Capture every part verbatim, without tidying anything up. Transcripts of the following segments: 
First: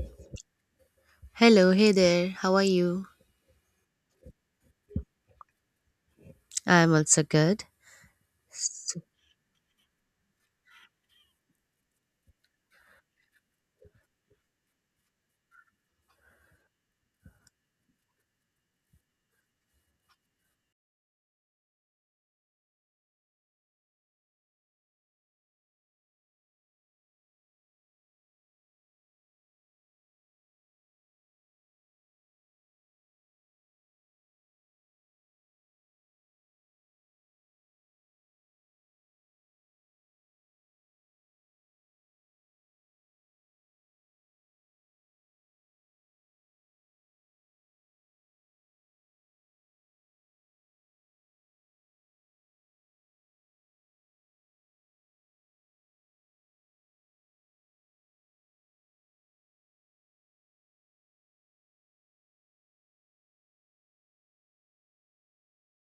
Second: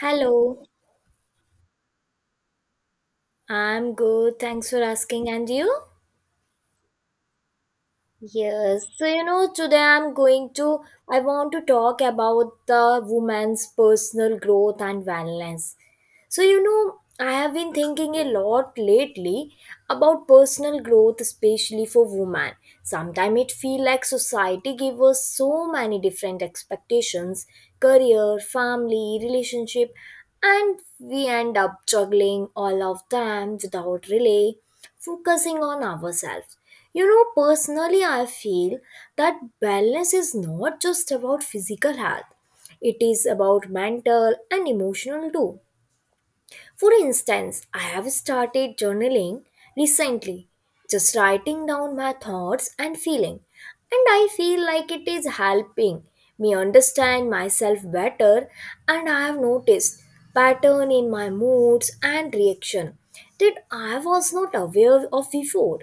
Hello, Hello, hey there. How are you? I'm good. Thanks for asking. And you? I'm also good. Yes. S- So, you know, today I'm going to, I want to talk about the woman's personal growth and wellness. So, you know, I have been thinking a lot lately about personal growth, especially for women. Sometimes it feels like society gives us so many different expectations: career, family, relationship, and we end up juggling all of them without really focusing on ourselves. You know, personally, I feel that wellness is not just about physical health, it is about mental and emotional too. For instance, I have started journaling recently, just writing down my thoughts and feeling, and I feel like it is helping me understand myself better, and I have noticed pattern in my moods and reaction that I was not aware of before.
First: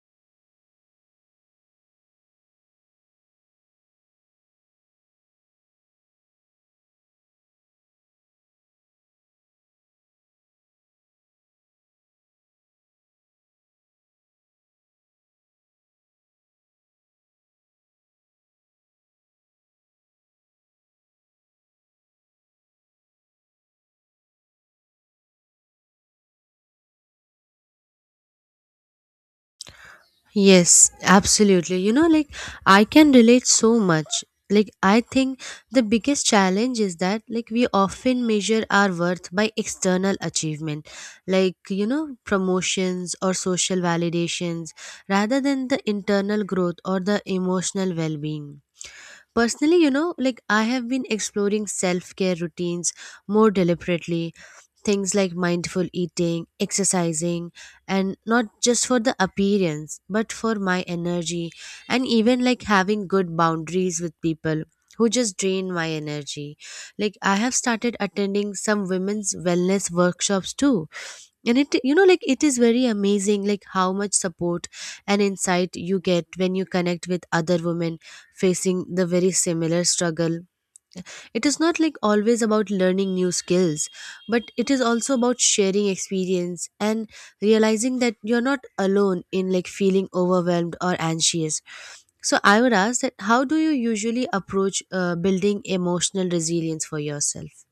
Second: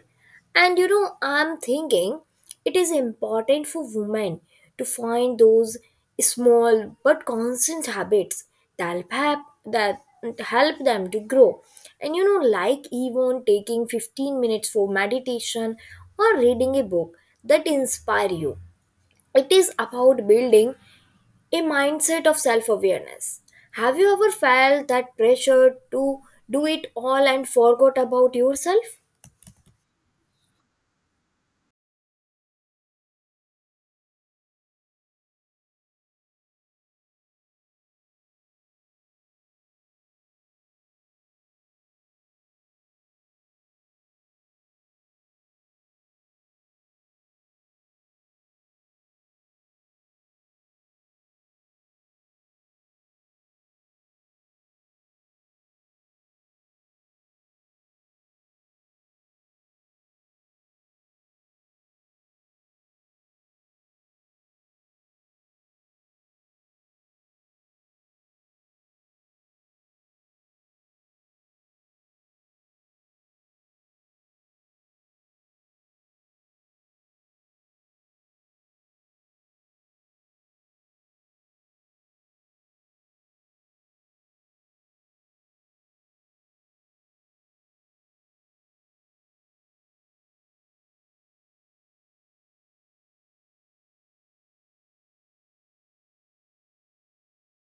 And you know, I'm thinking it is important for women to find those small but constant habits that help that help them to grow. And you know, like even taking fifteen minutes for meditation or reading a book that inspire you. It is about building a mindset of self-awareness. Have you ever felt that pressure to do it all and forgot about yourself? Yes, absolutely. You know, like I can relate so much. Like I think the biggest challenge is that like we often measure our worth by external achievement, like you know, promotions or social validations rather than the internal growth or the emotional well-being. Personally, you know, like I have been exploring self-care routines more deliberately, things like mindful eating, exercising, and not just for the appearance, but for my energy, and even like having good boundaries with people who just drain my energy. Like, I have started attending some women's wellness workshops too. And it, you know, like it is very amazing, like how much support and insight you get when you connect with other women facing the very similar struggle. It is not like always about learning new skills, but it is also about sharing experience and realizing that you're not alone in like feeling overwhelmed or anxious. So I would ask that how do you usually approach uh, building emotional resilience for yourself?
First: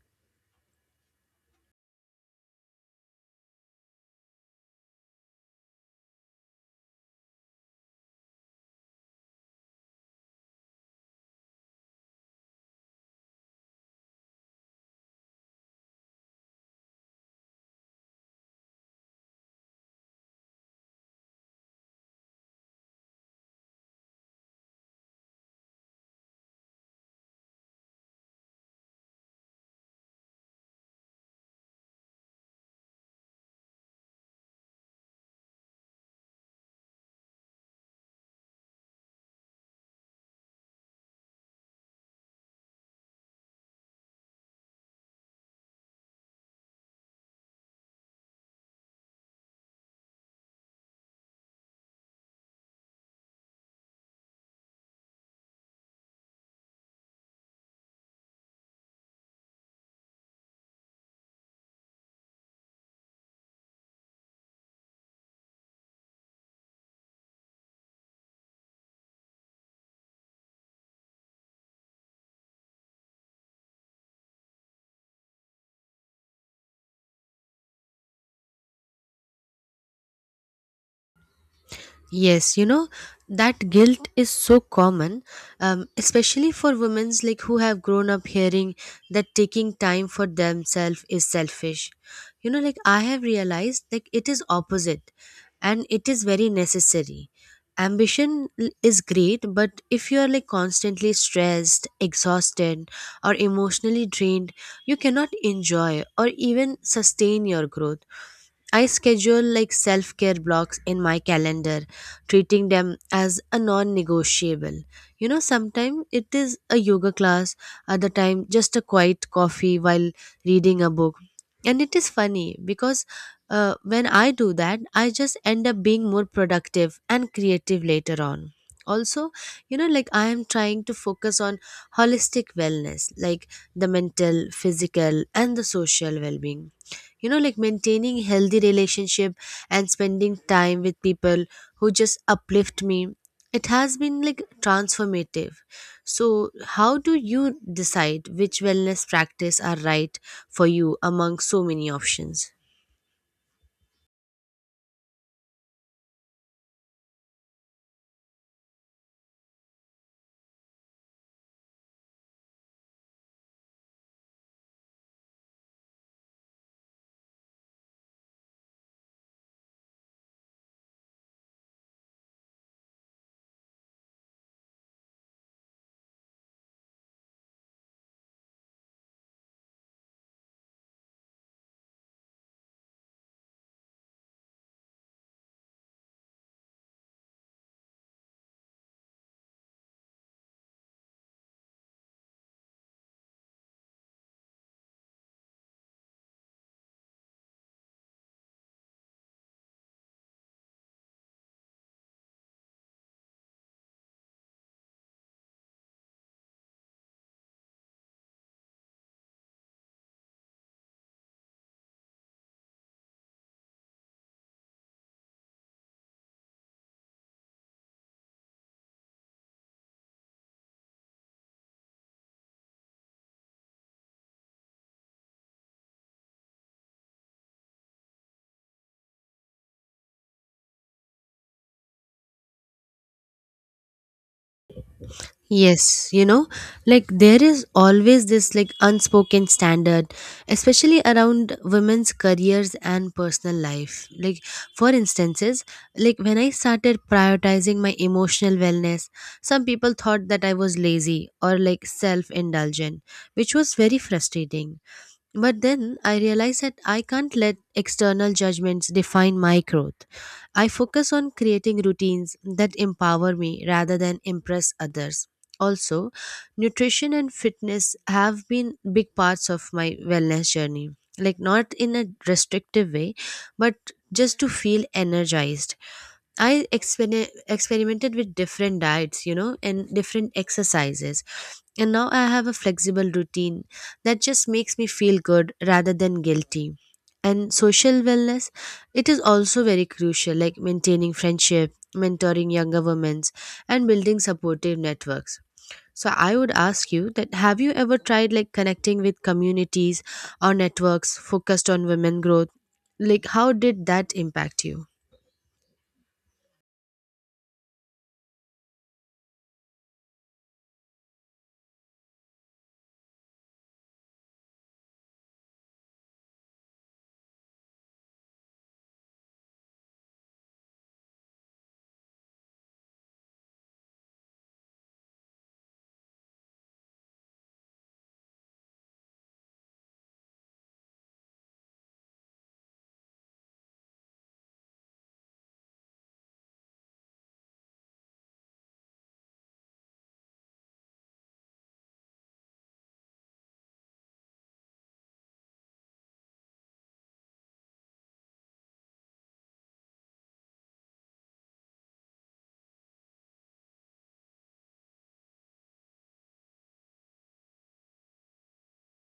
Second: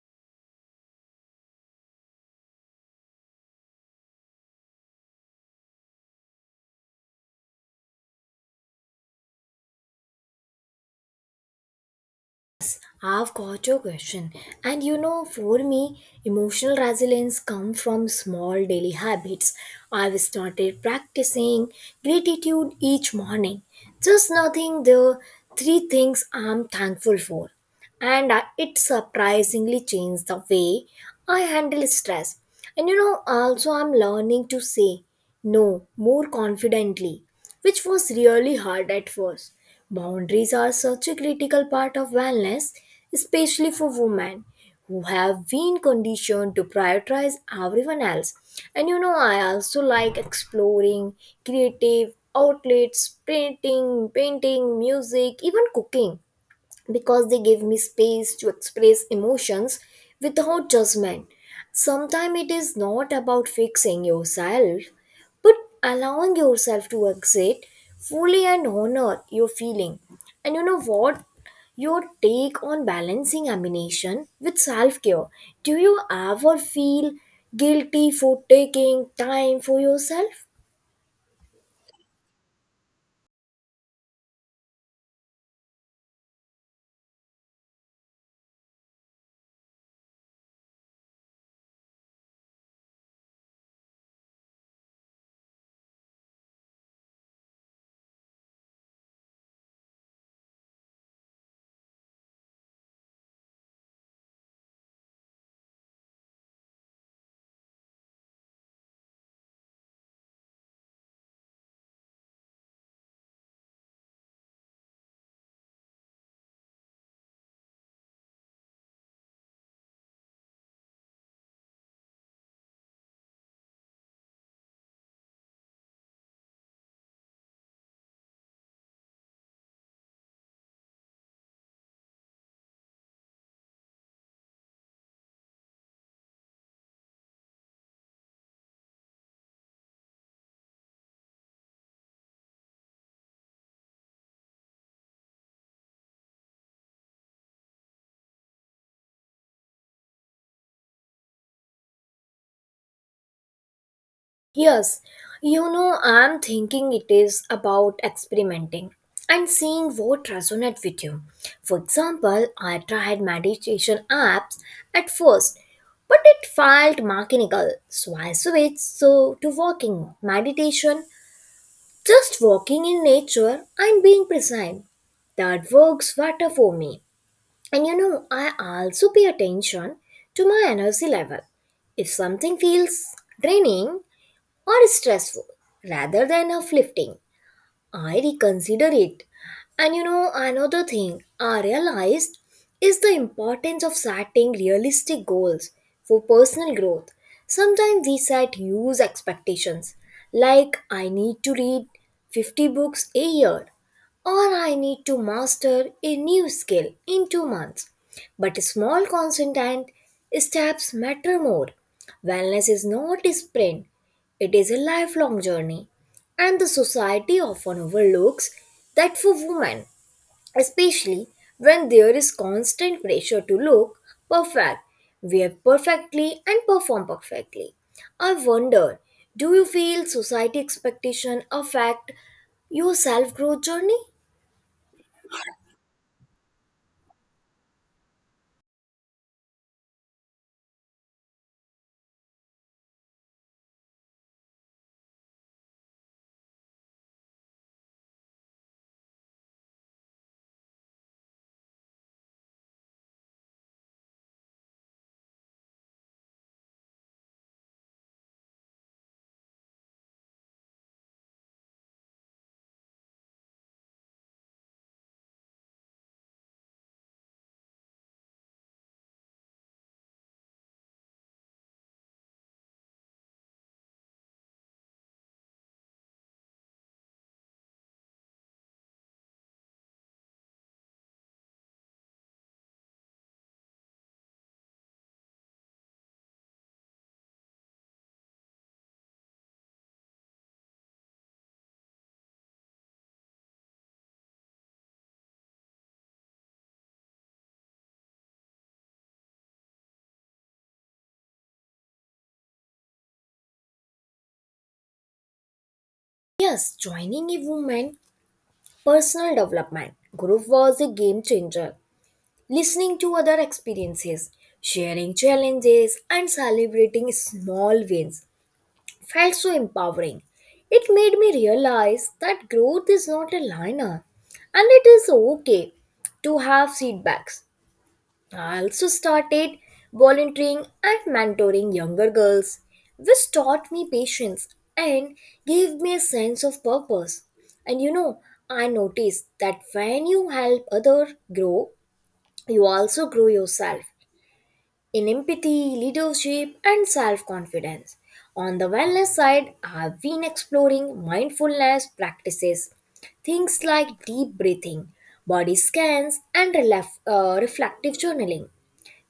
I've got your question. And you know, for me, emotional resilience comes from small daily habits. I've started practicing gratitude each morning. Just nothing the three things I'm thankful for. And I- it surprisingly changed the way I handle stress. And you know, also, I'm learning to say no more confidently, which was really hard at first. Boundaries are such a critical part of wellness, especially for women who have been conditioned to prioritize everyone else. And you know, I also like exploring creative outlets, painting, painting, music, even cooking, because they give me space to express emotions without judgment. Sometimes it is not about fixing yourself, but allowing yourself to exit fully and honor your feeling. And you know what? Your take on balancing ammunition with self care. Do you ever feel guilty for taking time for yourself? Yes, you know, that guilt is so common, um, especially for women like who have grown up hearing that taking time for themselves is selfish. You know, like I have realized like it is opposite and it is very necessary. Ambition l- is great, but if you are like constantly stressed, exhausted, or emotionally drained, you cannot enjoy or even sustain your growth. I schedule like self care blocks in my calendar, treating them as a non negotiable. You know, sometimes it is a yoga class, other time just a quiet coffee while reading a book. And it is funny because uh, when I do that, I just end up being more productive and creative later on. Also, you know, like I am trying to focus on holistic wellness, like the mental, physical, and the social well being. You know, like maintaining healthy relationship and spending time with people who just uplift me, it has been like transformative. So how do you decide which wellness practice are right for you among so many options? Yes, you know, I'm thinking it is about experimenting and seeing what resonates with you. For example, I tried meditation apps at first, but it felt mechanical, so I switched so to walking meditation, just walking in nature and being present. That works better for me. And you know, I also pay attention to my energy level. If something feels draining or stressful rather than uplifting, I reconsider it. And you know, another thing I realized is the importance of setting realistic goals for personal growth. Sometimes we set huge expectations, like I need to read fifty books a year, or I need to master a new skill in two months. But small consistent steps matter more. Wellness is not a sprint, it is a lifelong journey. And the society often overlooks that for women, especially when there is constant pressure to look perfect, wear perfectly, and perform perfectly. I wonder, do you feel society expectation affect your self growth journey? Yes, you know, like there is always this like unspoken standard, especially around women's careers and personal life. Like, for instances, like when I started prioritizing my emotional wellness, some people thought that I was lazy or like self indulgent, which was very frustrating. But then I realized that I can't let external judgments define my growth. I focus on creating routines that empower me rather than impress others. Also, nutrition and fitness have been big parts of my wellness journey. Like, not in a restrictive way, but just to feel energized. I exper- experimented with different diets, you know, and different exercises. And now I have a flexible routine that just makes me feel good rather than guilty. And social wellness, it is also very crucial, like maintaining friendship, mentoring younger women, and building supportive networks. So I would ask you that have you ever tried like connecting with communities or networks focused on women growth? Like how did that impact you? Yes, joining a woman personal development group was a game changer. Listening to other experiences, sharing challenges, and celebrating small wins felt so empowering. It made me realize that growth is not a linear and it is okay to have setbacks. I also started volunteering and mentoring younger girls, which taught me patience and gave me a sense of purpose. And you know, I noticed that when you help others grow, you also grow yourself in empathy, leadership, and self confidence. On the wellness side, I've been exploring mindfulness practices, things like deep breathing, body scans, and relef- uh, reflective journaling.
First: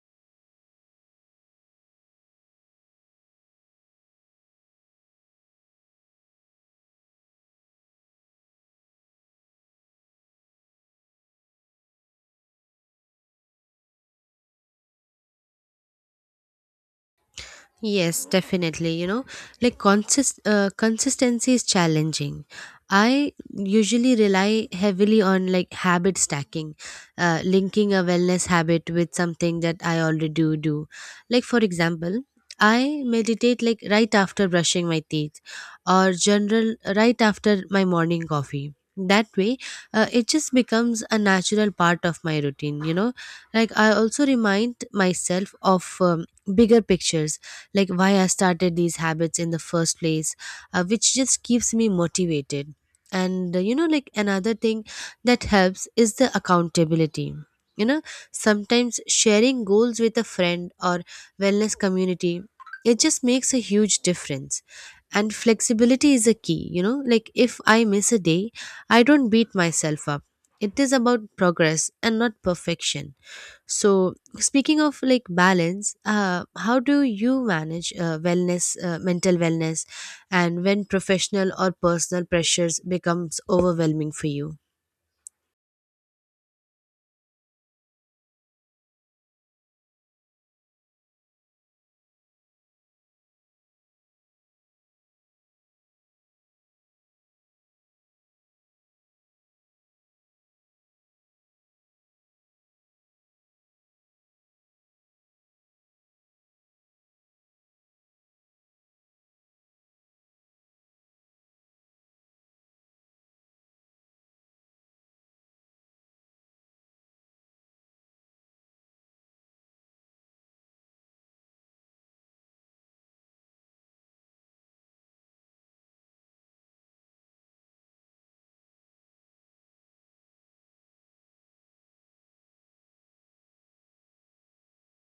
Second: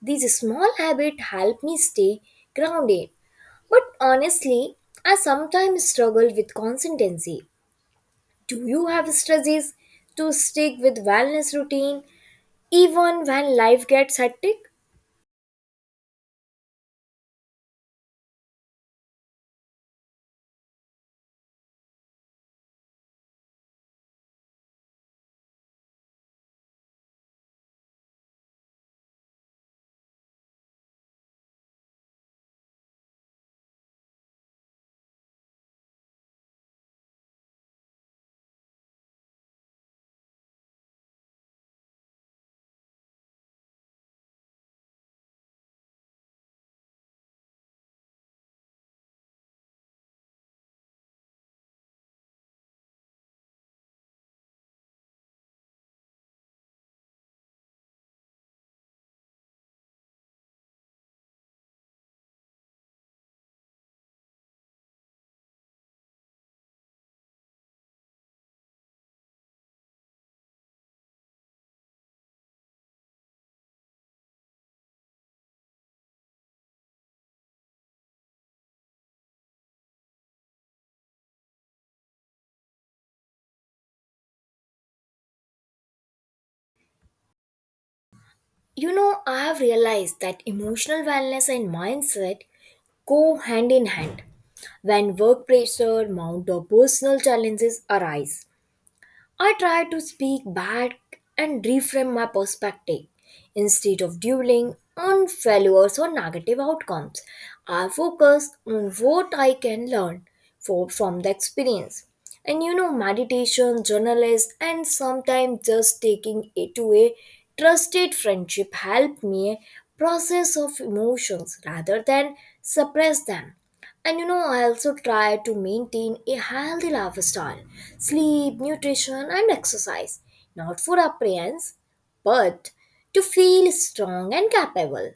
These small habits help me stay grounded. But honestly, I sometimes struggle with consistency. Do you have strategies to stick with wellness routine even when life gets hectic? Yes, definitely. You know, like consist uh, consistency is challenging. I usually rely heavily on like habit stacking, uh, linking a wellness habit with something that I already do do. Like for example, I meditate like right after brushing my teeth, or general right after my morning coffee. That way, uh, it just becomes a natural part of my routine. You know, like I also remind myself of um, bigger pictures, like why I started these habits in the first place, uh, which just keeps me motivated. And uh, you know, like another thing that helps is the accountability. You know, sometimes sharing goals with a friend or wellness community, it just makes a huge difference. And flexibility is a key, you know, like if I miss a day, I don't beat myself up. It is about progress and not perfection. So, speaking of like balance, uh, how do you manage uh, wellness, uh, mental wellness, and when professional or personal pressures becomes overwhelming for you? You know, I have realized that emotional wellness and mindset go hand in hand. When work pressure, mount, or personal challenges arise, I try to speak back and reframe my perspective. Instead of dwelling on failures or negative outcomes, I focus on what I can learn for, from the experience. And you know, meditation, journalism, and sometimes just taking it to a trusted friendship help me process of emotions rather than suppress them. And you know, I also try to maintain a healthy lifestyle: sleep, nutrition, and exercise. Not for appearance, but to feel strong and capable.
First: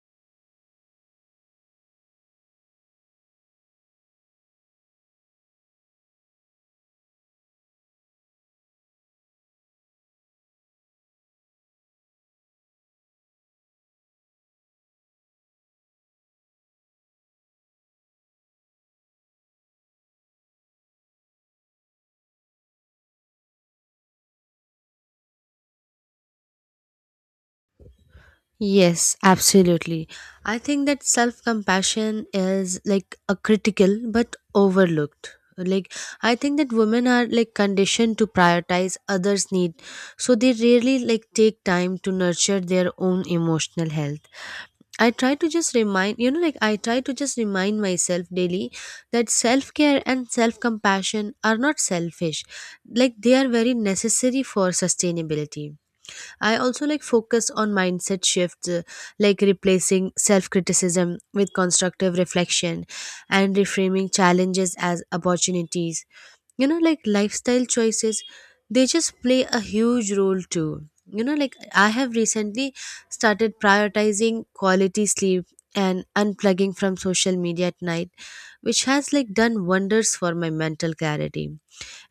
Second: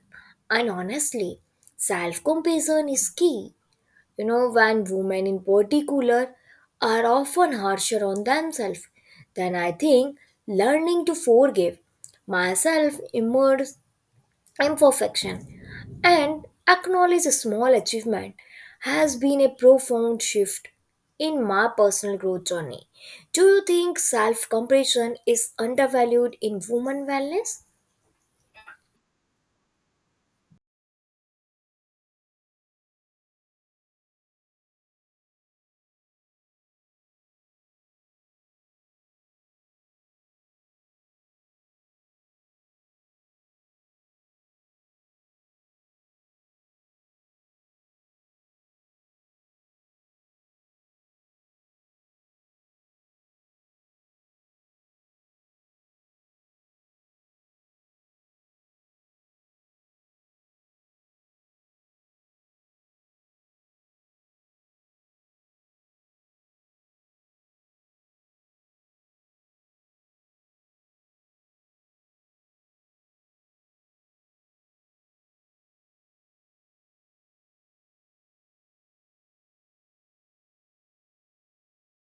And honestly, self compassion is key. You know, when women in particular are often harsher on themselves, then I think learning to forgive myself emerges imperfection and acknowledge a small achievement has been a profound shift in my personal growth journey. Do you think self compassion is undervalued in women wellness? Yes, absolutely. I think that self compassion is like a critical but overlooked. Like I think that women are like conditioned to prioritize others' need, so they rarely like take time to nurture their own emotional health. I try to just remind, you know, like I try to just remind myself daily that self care and self compassion are not selfish. Like they are very necessary for sustainability. I also like focus on mindset shifts, uh, like replacing self criticism with constructive reflection and reframing challenges as opportunities. You know, like lifestyle choices, they just play a huge role too. You know, like I have recently started prioritizing quality sleep and unplugging from social media at night, which has like done wonders for my mental clarity.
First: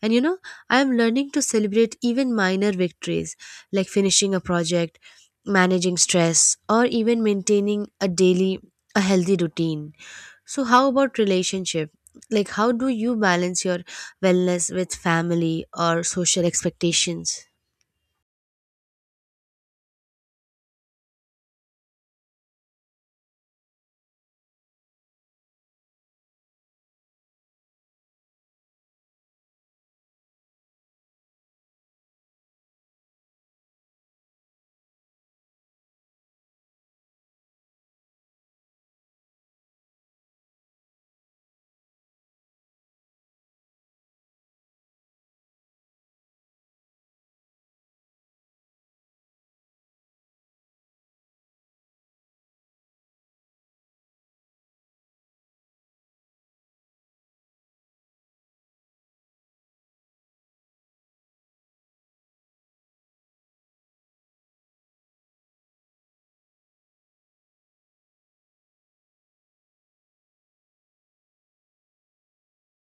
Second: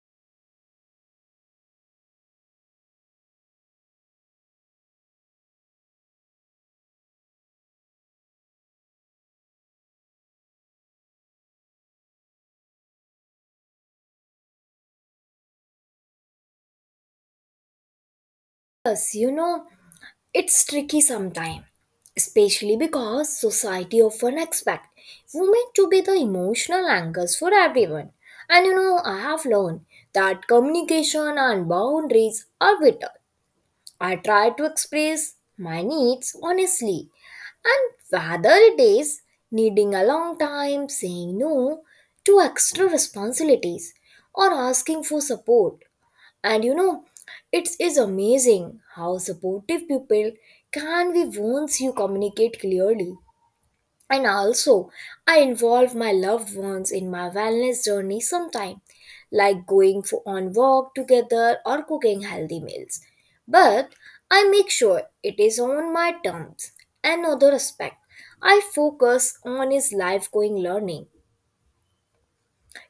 And you know, I am learning to celebrate even minor victories like finishing a project, managing stress, or even maintaining a daily a healthy routine. So how about relationship? Like how do you balance your wellness with family or social expectations? Yes, you know, it's tricky sometimes, especially because society often expects women to be the emotional anchors for everyone. And you know, I have learned that communication and boundaries are vital. I try to express my needs honestly, and whether it is needing a long time, saying no to extra responsibilities, or asking for support. And you know, it is amazing how supportive people can be once you communicate clearly. And also, I involve my loved ones in my wellness journey sometime, like going for on walk together or cooking healthy meals. But I make sure it is on my terms. Another aspect I focus on is life going learning,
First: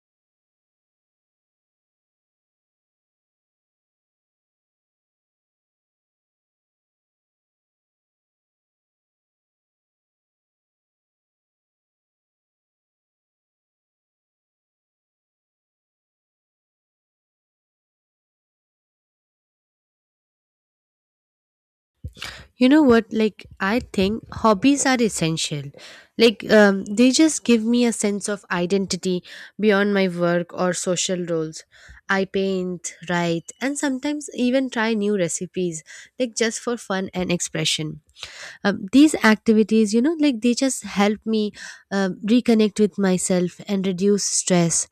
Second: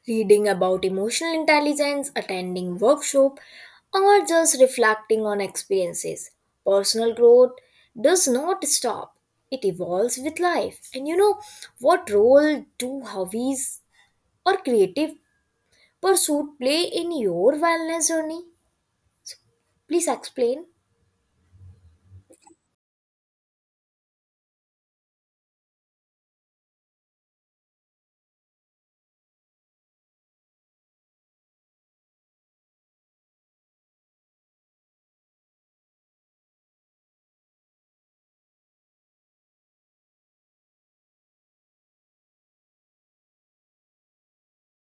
reading about emotional intelligence, attending workshop, or just reflecting on experiences. Personal growth does not stop. It evolves with life. And you know, what role do hobbies or creative pursuit play in your wellness journey? Please explain. You know what, like I think hobbies are essential. Like um, they just give me a sense of identity beyond my work or social roles. I paint, write, and sometimes even try new recipes, like just for fun and expression. um, these activities, you know, like they just help me um, reconnect with myself and reduce stress.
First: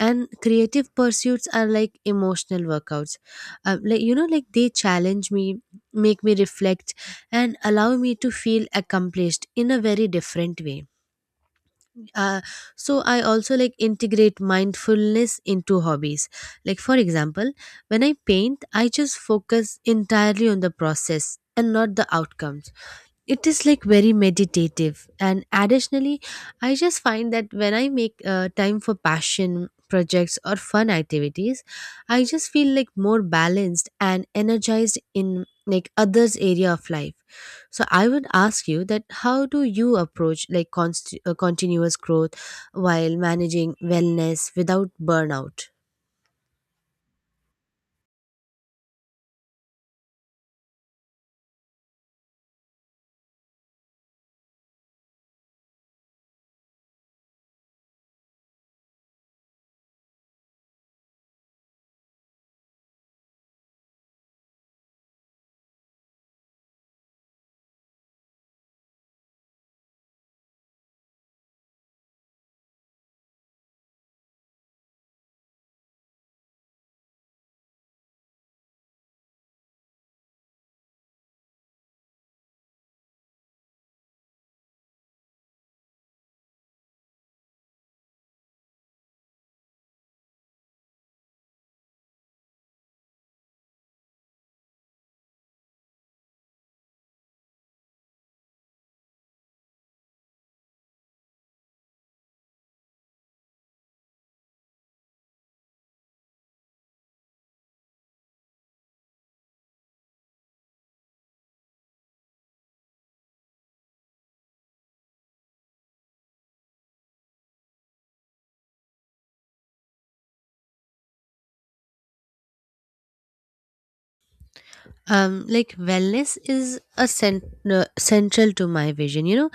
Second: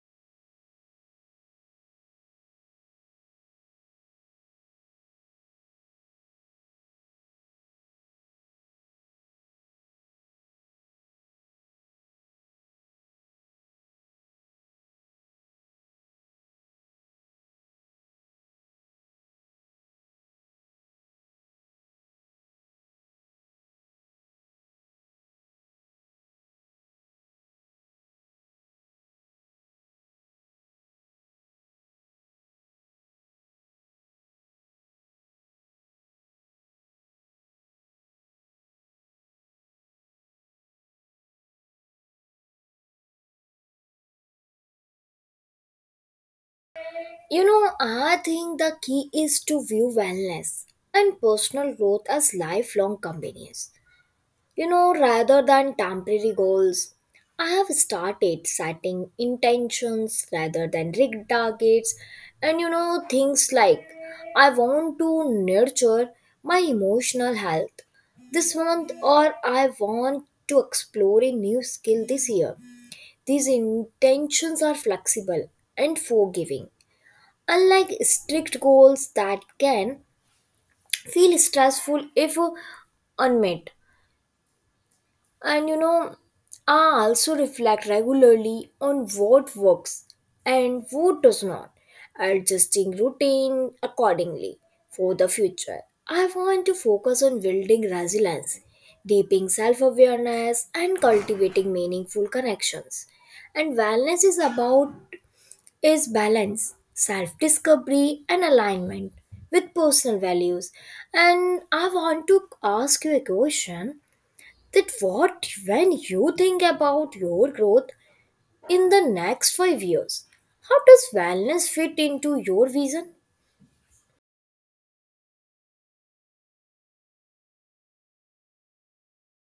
And creative pursuits are like emotional workouts. um, like, you know, like they challenge me, make me reflect, and allow me to feel accomplished in a very different way. uh, so I also like integrate mindfulness into hobbies. Like for example, when I paint, I just focus entirely on the process and not the outcomes. It is like very meditative. And additionally, I just find that when I make uh, time for passion projects or fun activities, I just feel like more balanced and energized in like others area of life. So I would ask you that how do you approach like const- uh, continuous growth while managing wellness without burnout? You know, I think the key is to view wellness and personal growth as lifelong companions. You know, rather than temporary goals, I have started setting intentions rather than rigged targets. And you know, things like, I want to nurture my emotional health this month, or I want to explore a new skill this year. These intentions are flexible and forgiving, unlike strict goals that can feel stressful if unmet. And you know, I also reflect regularly on what works and what does not, adjusting routine accordingly for the future. I want to focus on building resilience, deepening self awareness, and cultivating meaningful connections. And wellness is about is balance, self discovery, and alignment with personal values. And I want to ask you a question that, what, when you think about your growth in the next five years, how does wellness fit into your vision? um like wellness is a cent- uh, central to my vision. You know,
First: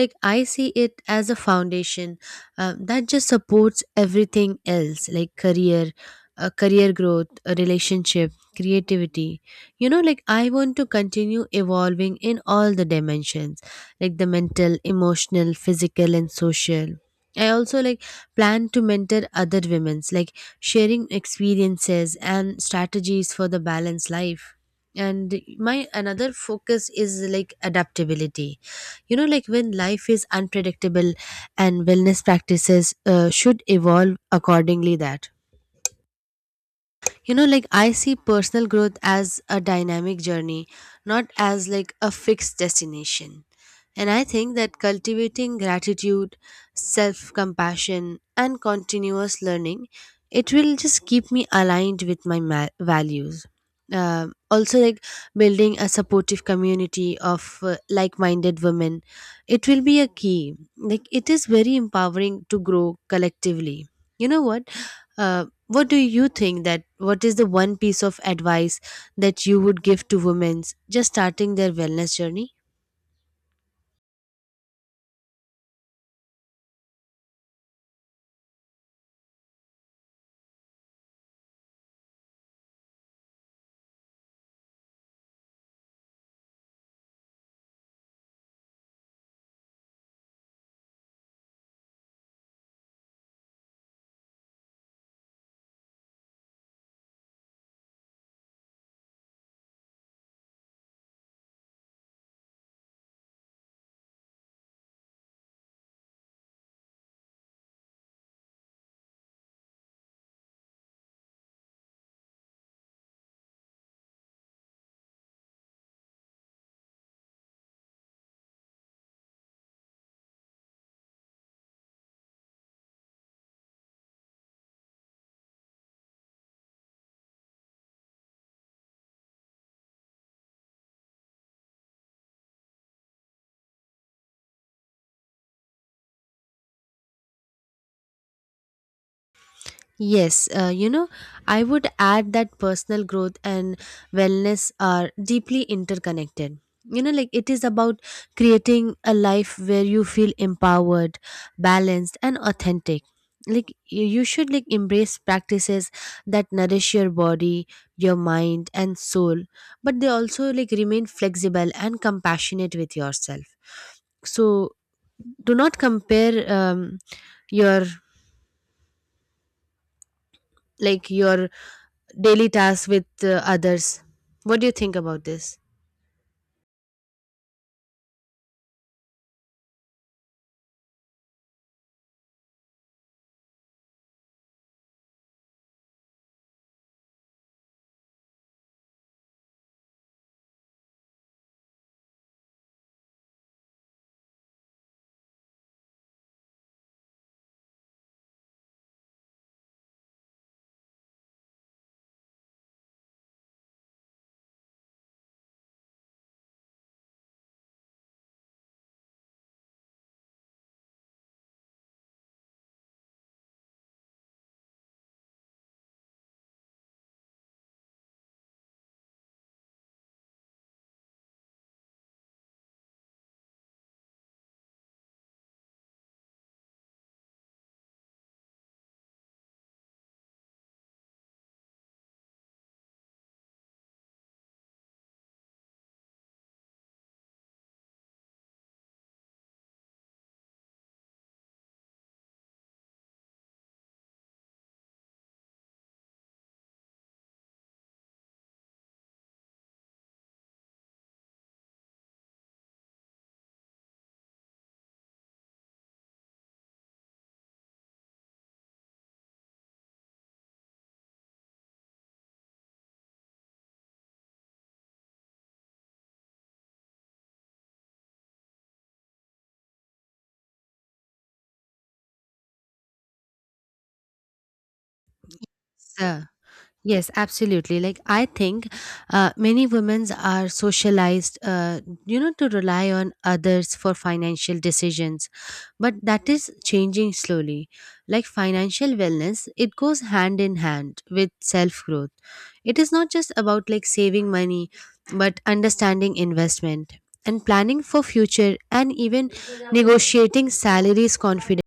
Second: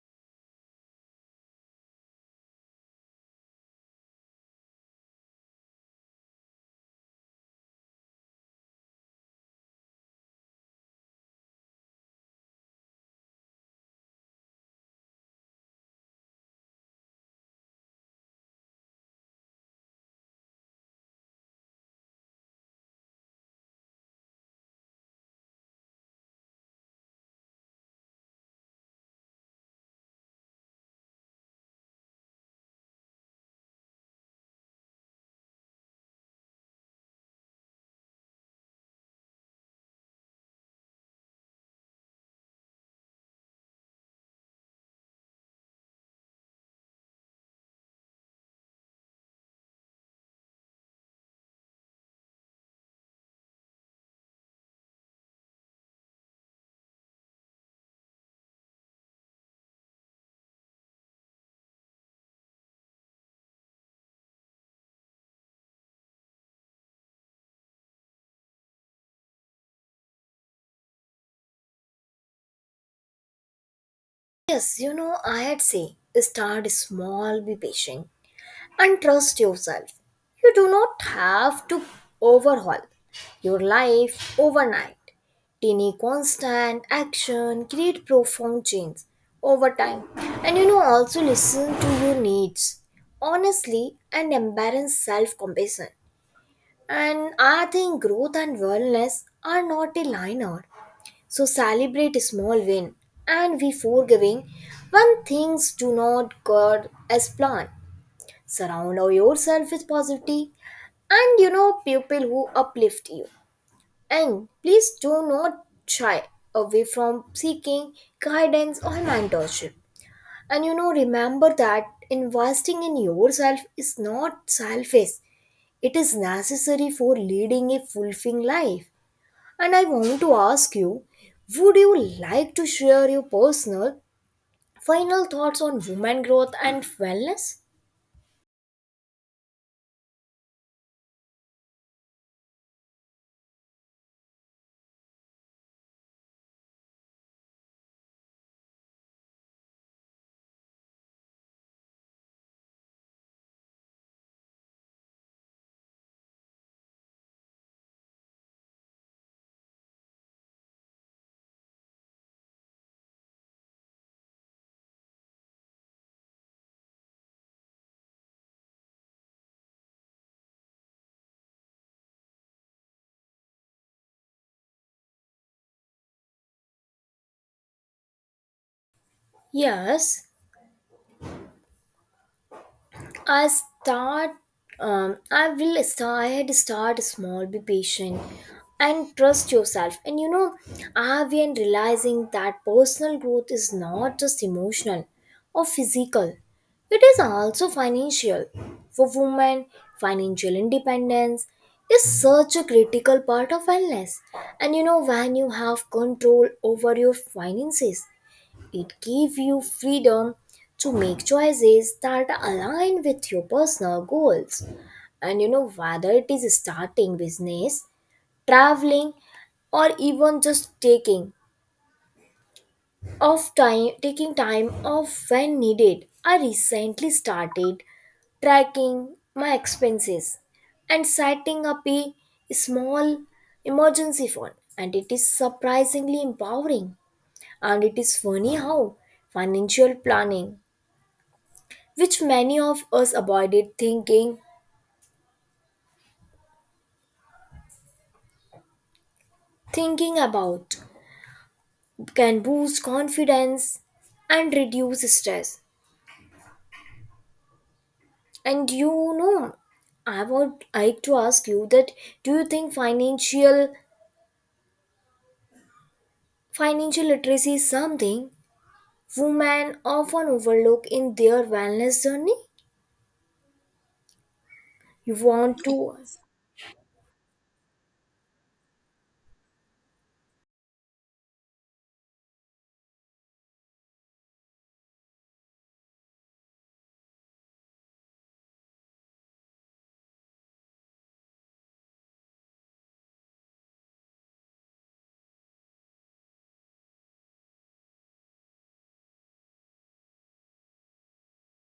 like I see it as a foundation, um, that just supports everything else like career uh, career growth, a relationship, creativity. You know, like I want to continue evolving in all the dimensions, like the mental, emotional, physical, and social. I also like plan to mentor other women's, like sharing experiences and strategies for the balanced life. And my another focus is like adaptability. You know, like when life is unpredictable, and wellness practices uh, should evolve accordingly. That, you know, like I see personal growth as a dynamic journey, not as like a fixed destination. And I think that cultivating gratitude, self compassion, and continuous learning, it will just keep me aligned with my ma- values. Um, also like building a supportive community of uh, like minded women, it will be a key. Like it is very empowering to grow collectively. You know what, Uh, what do you think that what is the one piece of advice that you would give to women just starting their wellness journey? Yes, you know, I would say start small, be patient, and trust yourself. You do not have to overhaul your life overnight. Tiny constant action create profound change over time. And you know, also, listen to your needs honestly and embrace self compassion. And I think growth and wellness are not a line linear. So celebrate a small win and be forgiving when things do not go as planned. Surround yourself with positivity and you know people who uplift you. And please do not shy away from seeking guidance or mentorship. And you know, remember that investing in yourself is not selfish, it is necessary for leading a fulfilling life. And I want to ask you, would you like to share your personal final thoughts on woman growth and wellness? Yes, uh, you know, I would add that personal growth and wellness are deeply interconnected. You know, like it is about creating a life where you feel empowered, balanced, and authentic. Like you you should like embrace practices that nourish your body, your mind, and soul, but they also like remain flexible and compassionate with yourself. So do not compare um, your like your daily tasks with uh, others. What do you think about this? Yes. I start. Um, I will start. I had to start small. Be patient and trust yourself. And you know, I've been realizing that personal growth is not just emotional or physical. It is also financial. For women, financial independence is such a critical part of wellness. And you know, when you have control over your finances, it gives you freedom to make choices that align with your personal goals. And you know, whether it is starting business, traveling, or even just taking off time taking time off when needed. I recently started tracking my expenses and setting up a small emergency fund, and it is surprisingly empowering. And it is funny how financial planning, which many of us avoided thinking thinking about, can boost confidence and reduce stress. And you know I would like to ask you that, do you think financial financial literacy is something women often overlook in their wellness journey? You want to— Yeah. Yes, absolutely. Like I think uh, many women are socialized, uh, you know, to rely on others for financial decisions, but that is changing slowly. Like financial wellness, it goes hand in hand with self growth. It is not just about like saving money, but understanding investment and planning for future and even negotiating salaries confidently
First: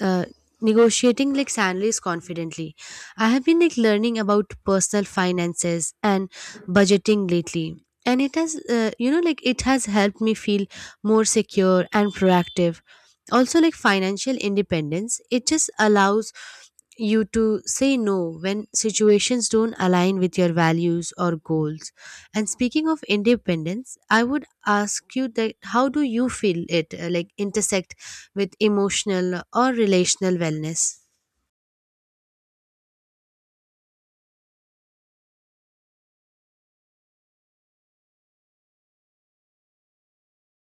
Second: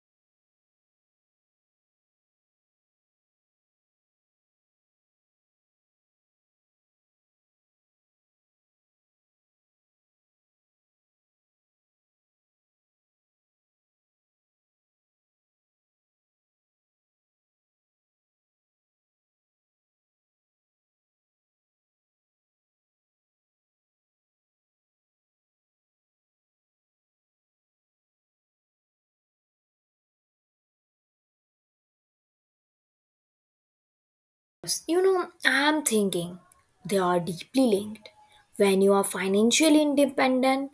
uh, negotiating like salaries confidently. I have been like learning about personal finances and budgeting lately. And it has, uh, you know, like it has helped me feel more secure and proactive. Also, like financial independence, it just allows you to say no when situations don't align with your values or goals. And speaking of independence, I would ask you that how do you feel it uh, like intersect with emotional or relational wellness. You know, I'm thinking they are deeply linked. When you are financially independent,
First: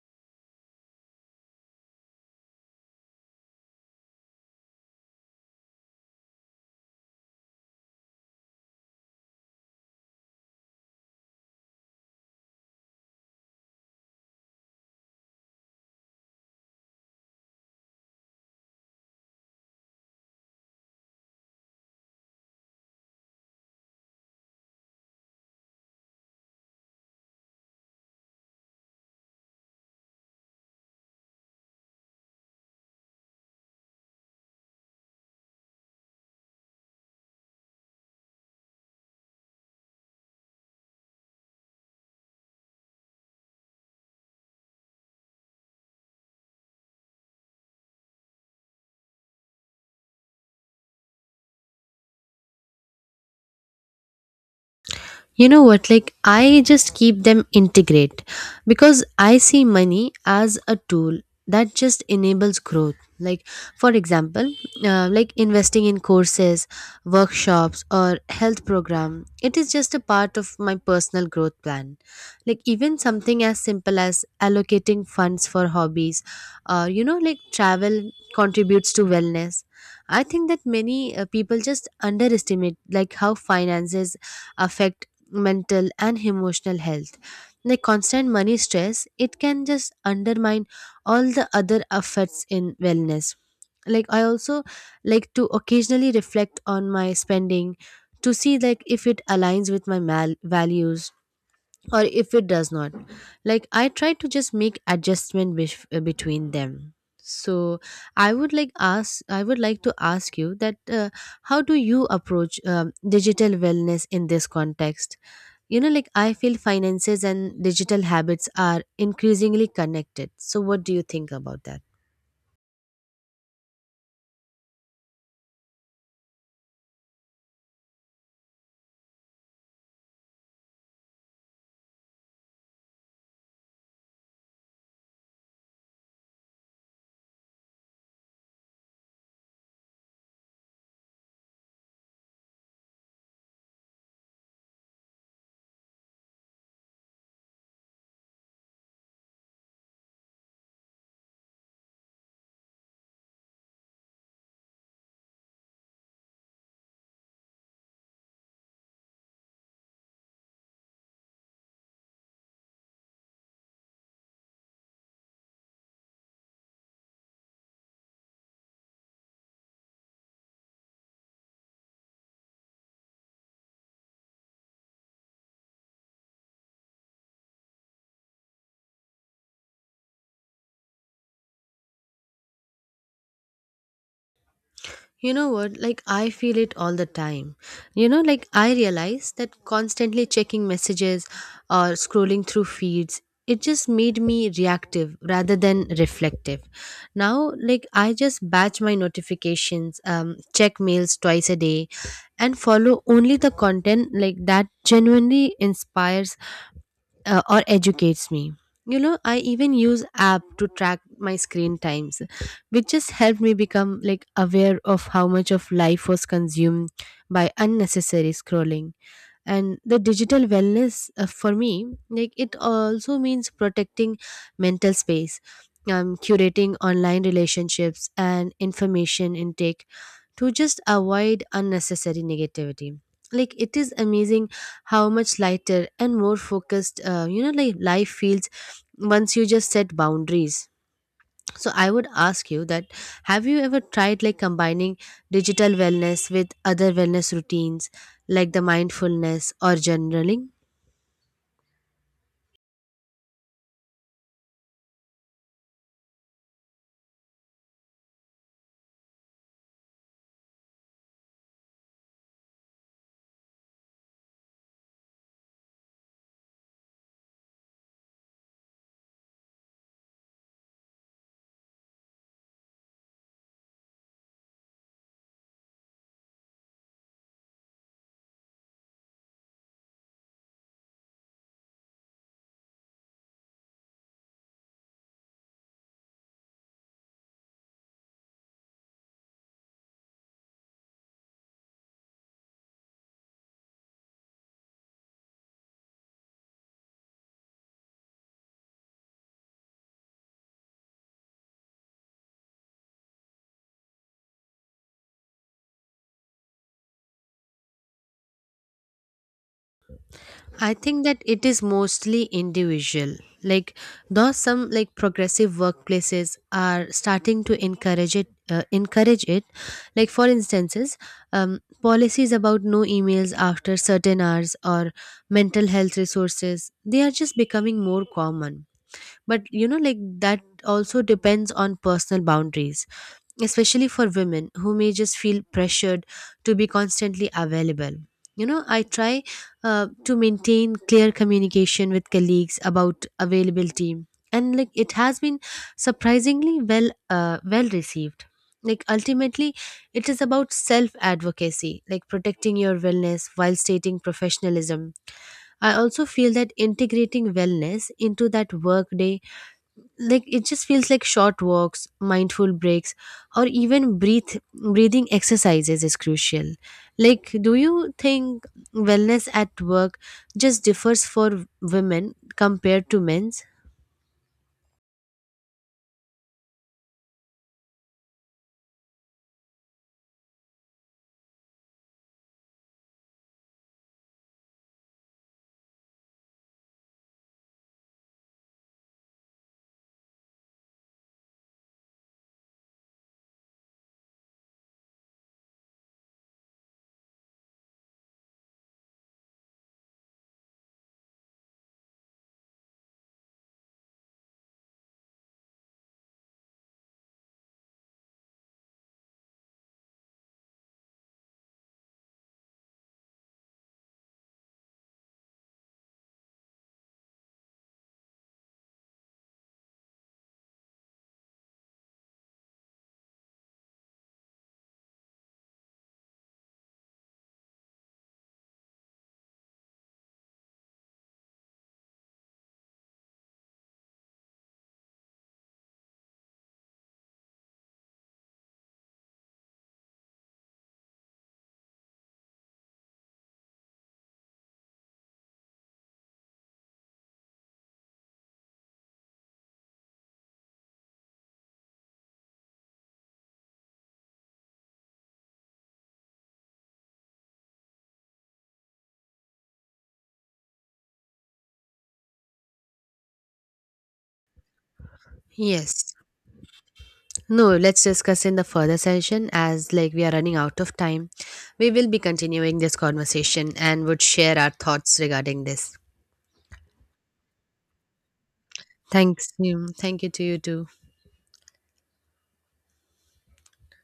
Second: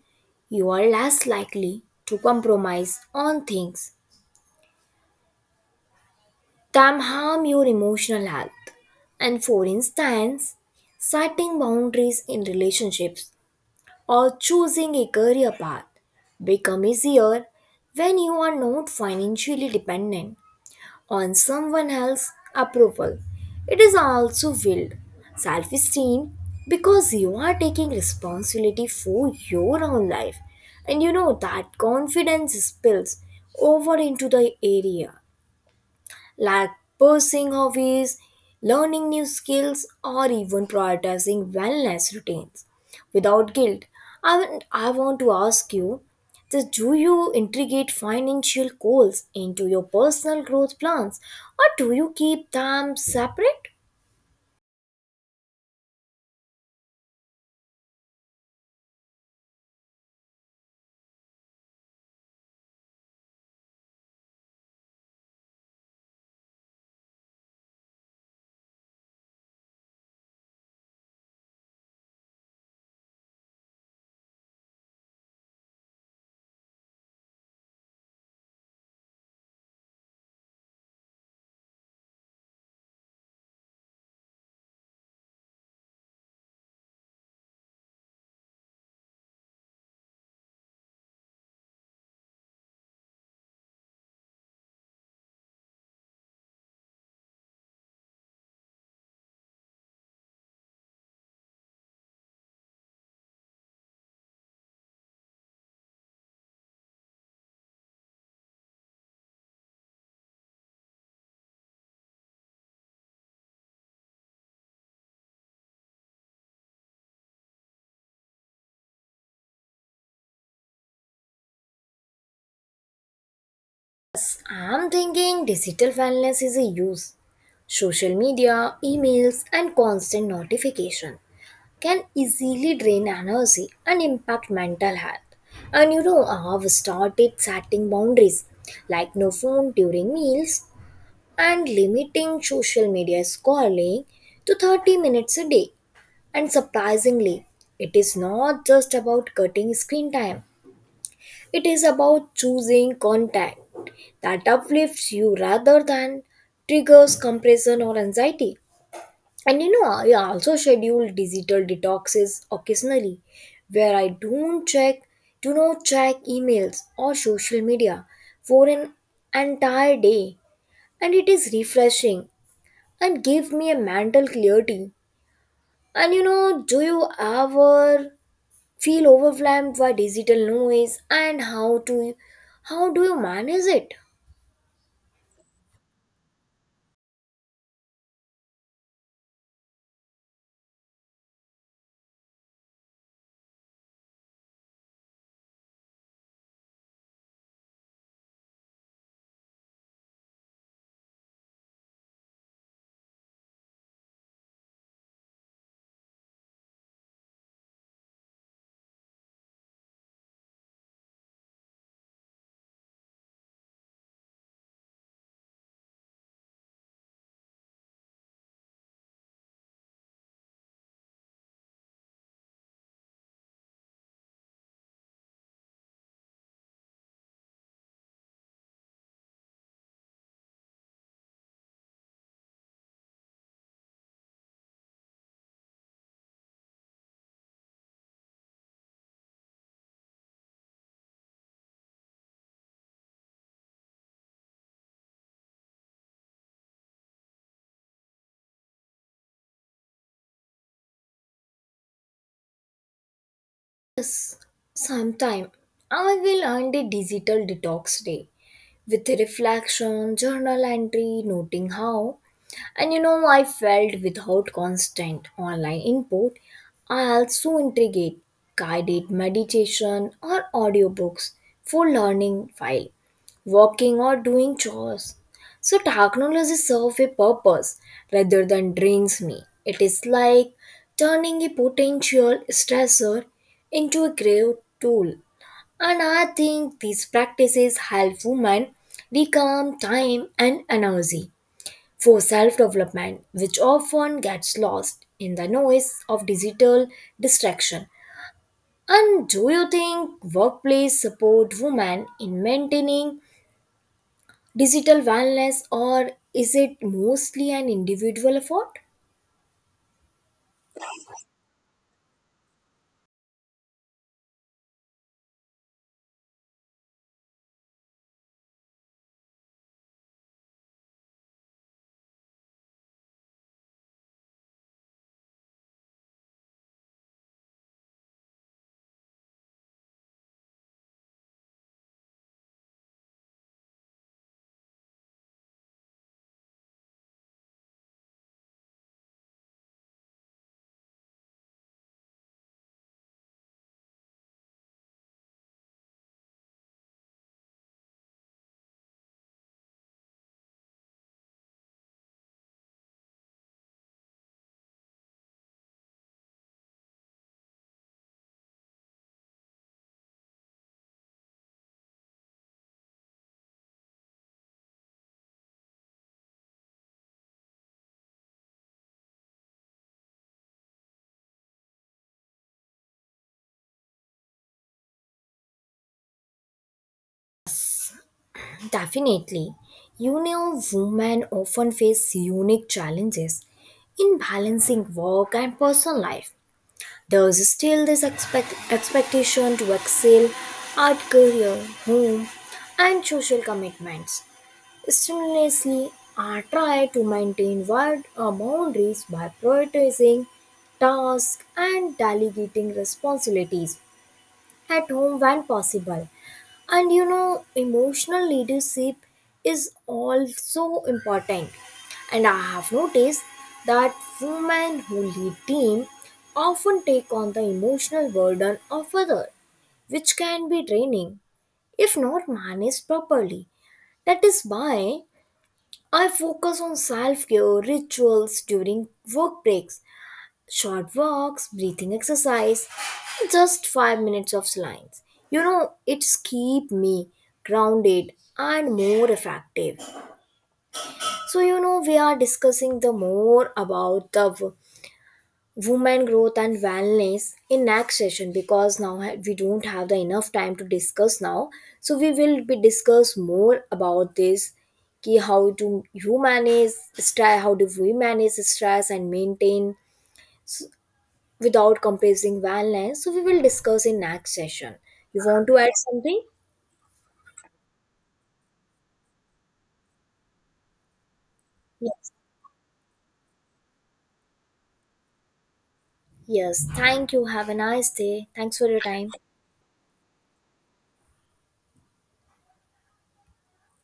you are less likely to compromise on things that harm your emotional health. And for instance, setting boundaries in relationships or choosing a career path become easier when you are not financially dependent on someone else's approval. It is also willed self esteem because you are taking responsibility for your own life. And you know that confidence spills over into the area like pursuing hobbies, learning new skills, or even prioritizing wellness routines without guilt. I, want- I want to ask you this: do you integrate financial goals into your personal growth plans, or do you keep them separate? You know what, like I just keep them integrate because I see money as a tool that just enables growth. Like for example, uh, like investing in courses, workshops, or health program, it is just a part of my personal growth plan. Like even something as simple as allocating funds for hobbies or, you know, like travel contributes to wellness. I think that many uh, people just underestimate like how finances affect mental and emotional health. The constant money stress, it can just undermine all the other effects in wellness. Like I also like to occasionally reflect on my spending to see like if it aligns with my mal- values, or if it does not, like I try to just make adjustment bef- uh, between them. So i would like ask I would like to ask you that uh, how do you approach um, digital wellness in this context? You know, like I feel finances and digital habits are increasingly connected. So, what do you think about that? I'm thinking digital wellness is a use: social media, emails, and constant notification can easily drain energy and impact mental health. And you know, I've started setting boundaries like no phone during meals and limiting social media scrolling to thirty minutes a day. And surprisingly, it is not just about cutting screen time, it is about choosing content that uplifts you rather than triggers compression or anxiety. And you know, I also schedule digital detoxes occasionally where I don't check, do not check emails or social media for an entire day. And it is refreshing and give me a mental clarity. And you know, do you ever feel overwhelmed by digital noise, and how to how do you manage it? You know what? Like, I feel it all the time. You know, like, I realize that constantly checking messages or scrolling through feeds, it just made me reactive rather than reflective. Now, like, I just batch my notifications, um, check mails twice a day, and follow only the content like that genuinely inspires uh, or educates me. You know, I even use app to track my screen times, which just helped me become like aware of how much of life was consumed by unnecessary scrolling. And the digital wellness uh, for me, like it also means protecting mental space, um, curating online relationships and information intake to just avoid unnecessary negativity. Like it is amazing how much lighter and more focused, uh, you know, like life feels once you just set boundaries. So I would ask you that have you ever tried like combining digital wellness with other wellness routines like the mindfulness or journaling? Yes, sometime I will earn a digital detox day with reflection, journal entry, noting how. And you know, I felt without constant online input, I also integrate guided meditation or audiobooks for learning while walking or doing chores. So technology serves a purpose rather than drains me. It is like turning a potential stressor into a great tool, and I think these practices help women reclaim time and energy for self development, which often gets lost in the noise of digital distraction. And do you think workplace support women in maintaining digital wellness, or is it mostly an individual effort? I think that it is mostly individual. Like, though some like progressive workplaces are starting to encourage it, uh, encourage it. Like for instances, um, policies about no emails after certain hours or mental health resources, they are just becoming more common. But you know, like that also depends on personal boundaries, especially for women who may just feel pressured to be constantly available. You know, I try uh, to maintain clear communication with colleagues about availability, and like it has been surprisingly well uh, well received. Like ultimately, it is about self advocacy, like protecting your wellness while stating professionalism. I also feel that integrating wellness into that workday, like it just feels like short walks, mindful breaks, or even breathe breathing exercises is crucial. Like do you think wellness at work just differs for women compared to men's? Definitely. You know, women often face unique challenges in balancing work and personal life. There is still this expect- expectation to excel at career, home, and social commitments. Simultaneously, I try to maintain wide uh, boundaries by prioritizing tasks and delegating responsibilities at home when possible. And you know, emotional leadership is also important. And I have noticed that women who lead team often take on the emotional burden of others, which can be draining if not managed properly. That is why I focus on self-care rituals during work breaks: short walks, breathing exercise, just five minutes of silence. You know, it's keep me grounded and more effective. So you know, we are discussing the more about the w- woman growth and wellness in next session, because now ha- we don't have the enough time to discuss now. So we will be discuss more about this. Ki How do you manage stress, how do we manage stress and maintain s- without compressing wellness. So we will discuss in next session. You want to add Yes. something? No, let's discuss in the further session as like we are running out of time. We will be Yes. continuing this conversation and would share our thoughts regarding this. Yes. Thank you. Have a nice day. Thanks for your time. Thanks you thank you to you too.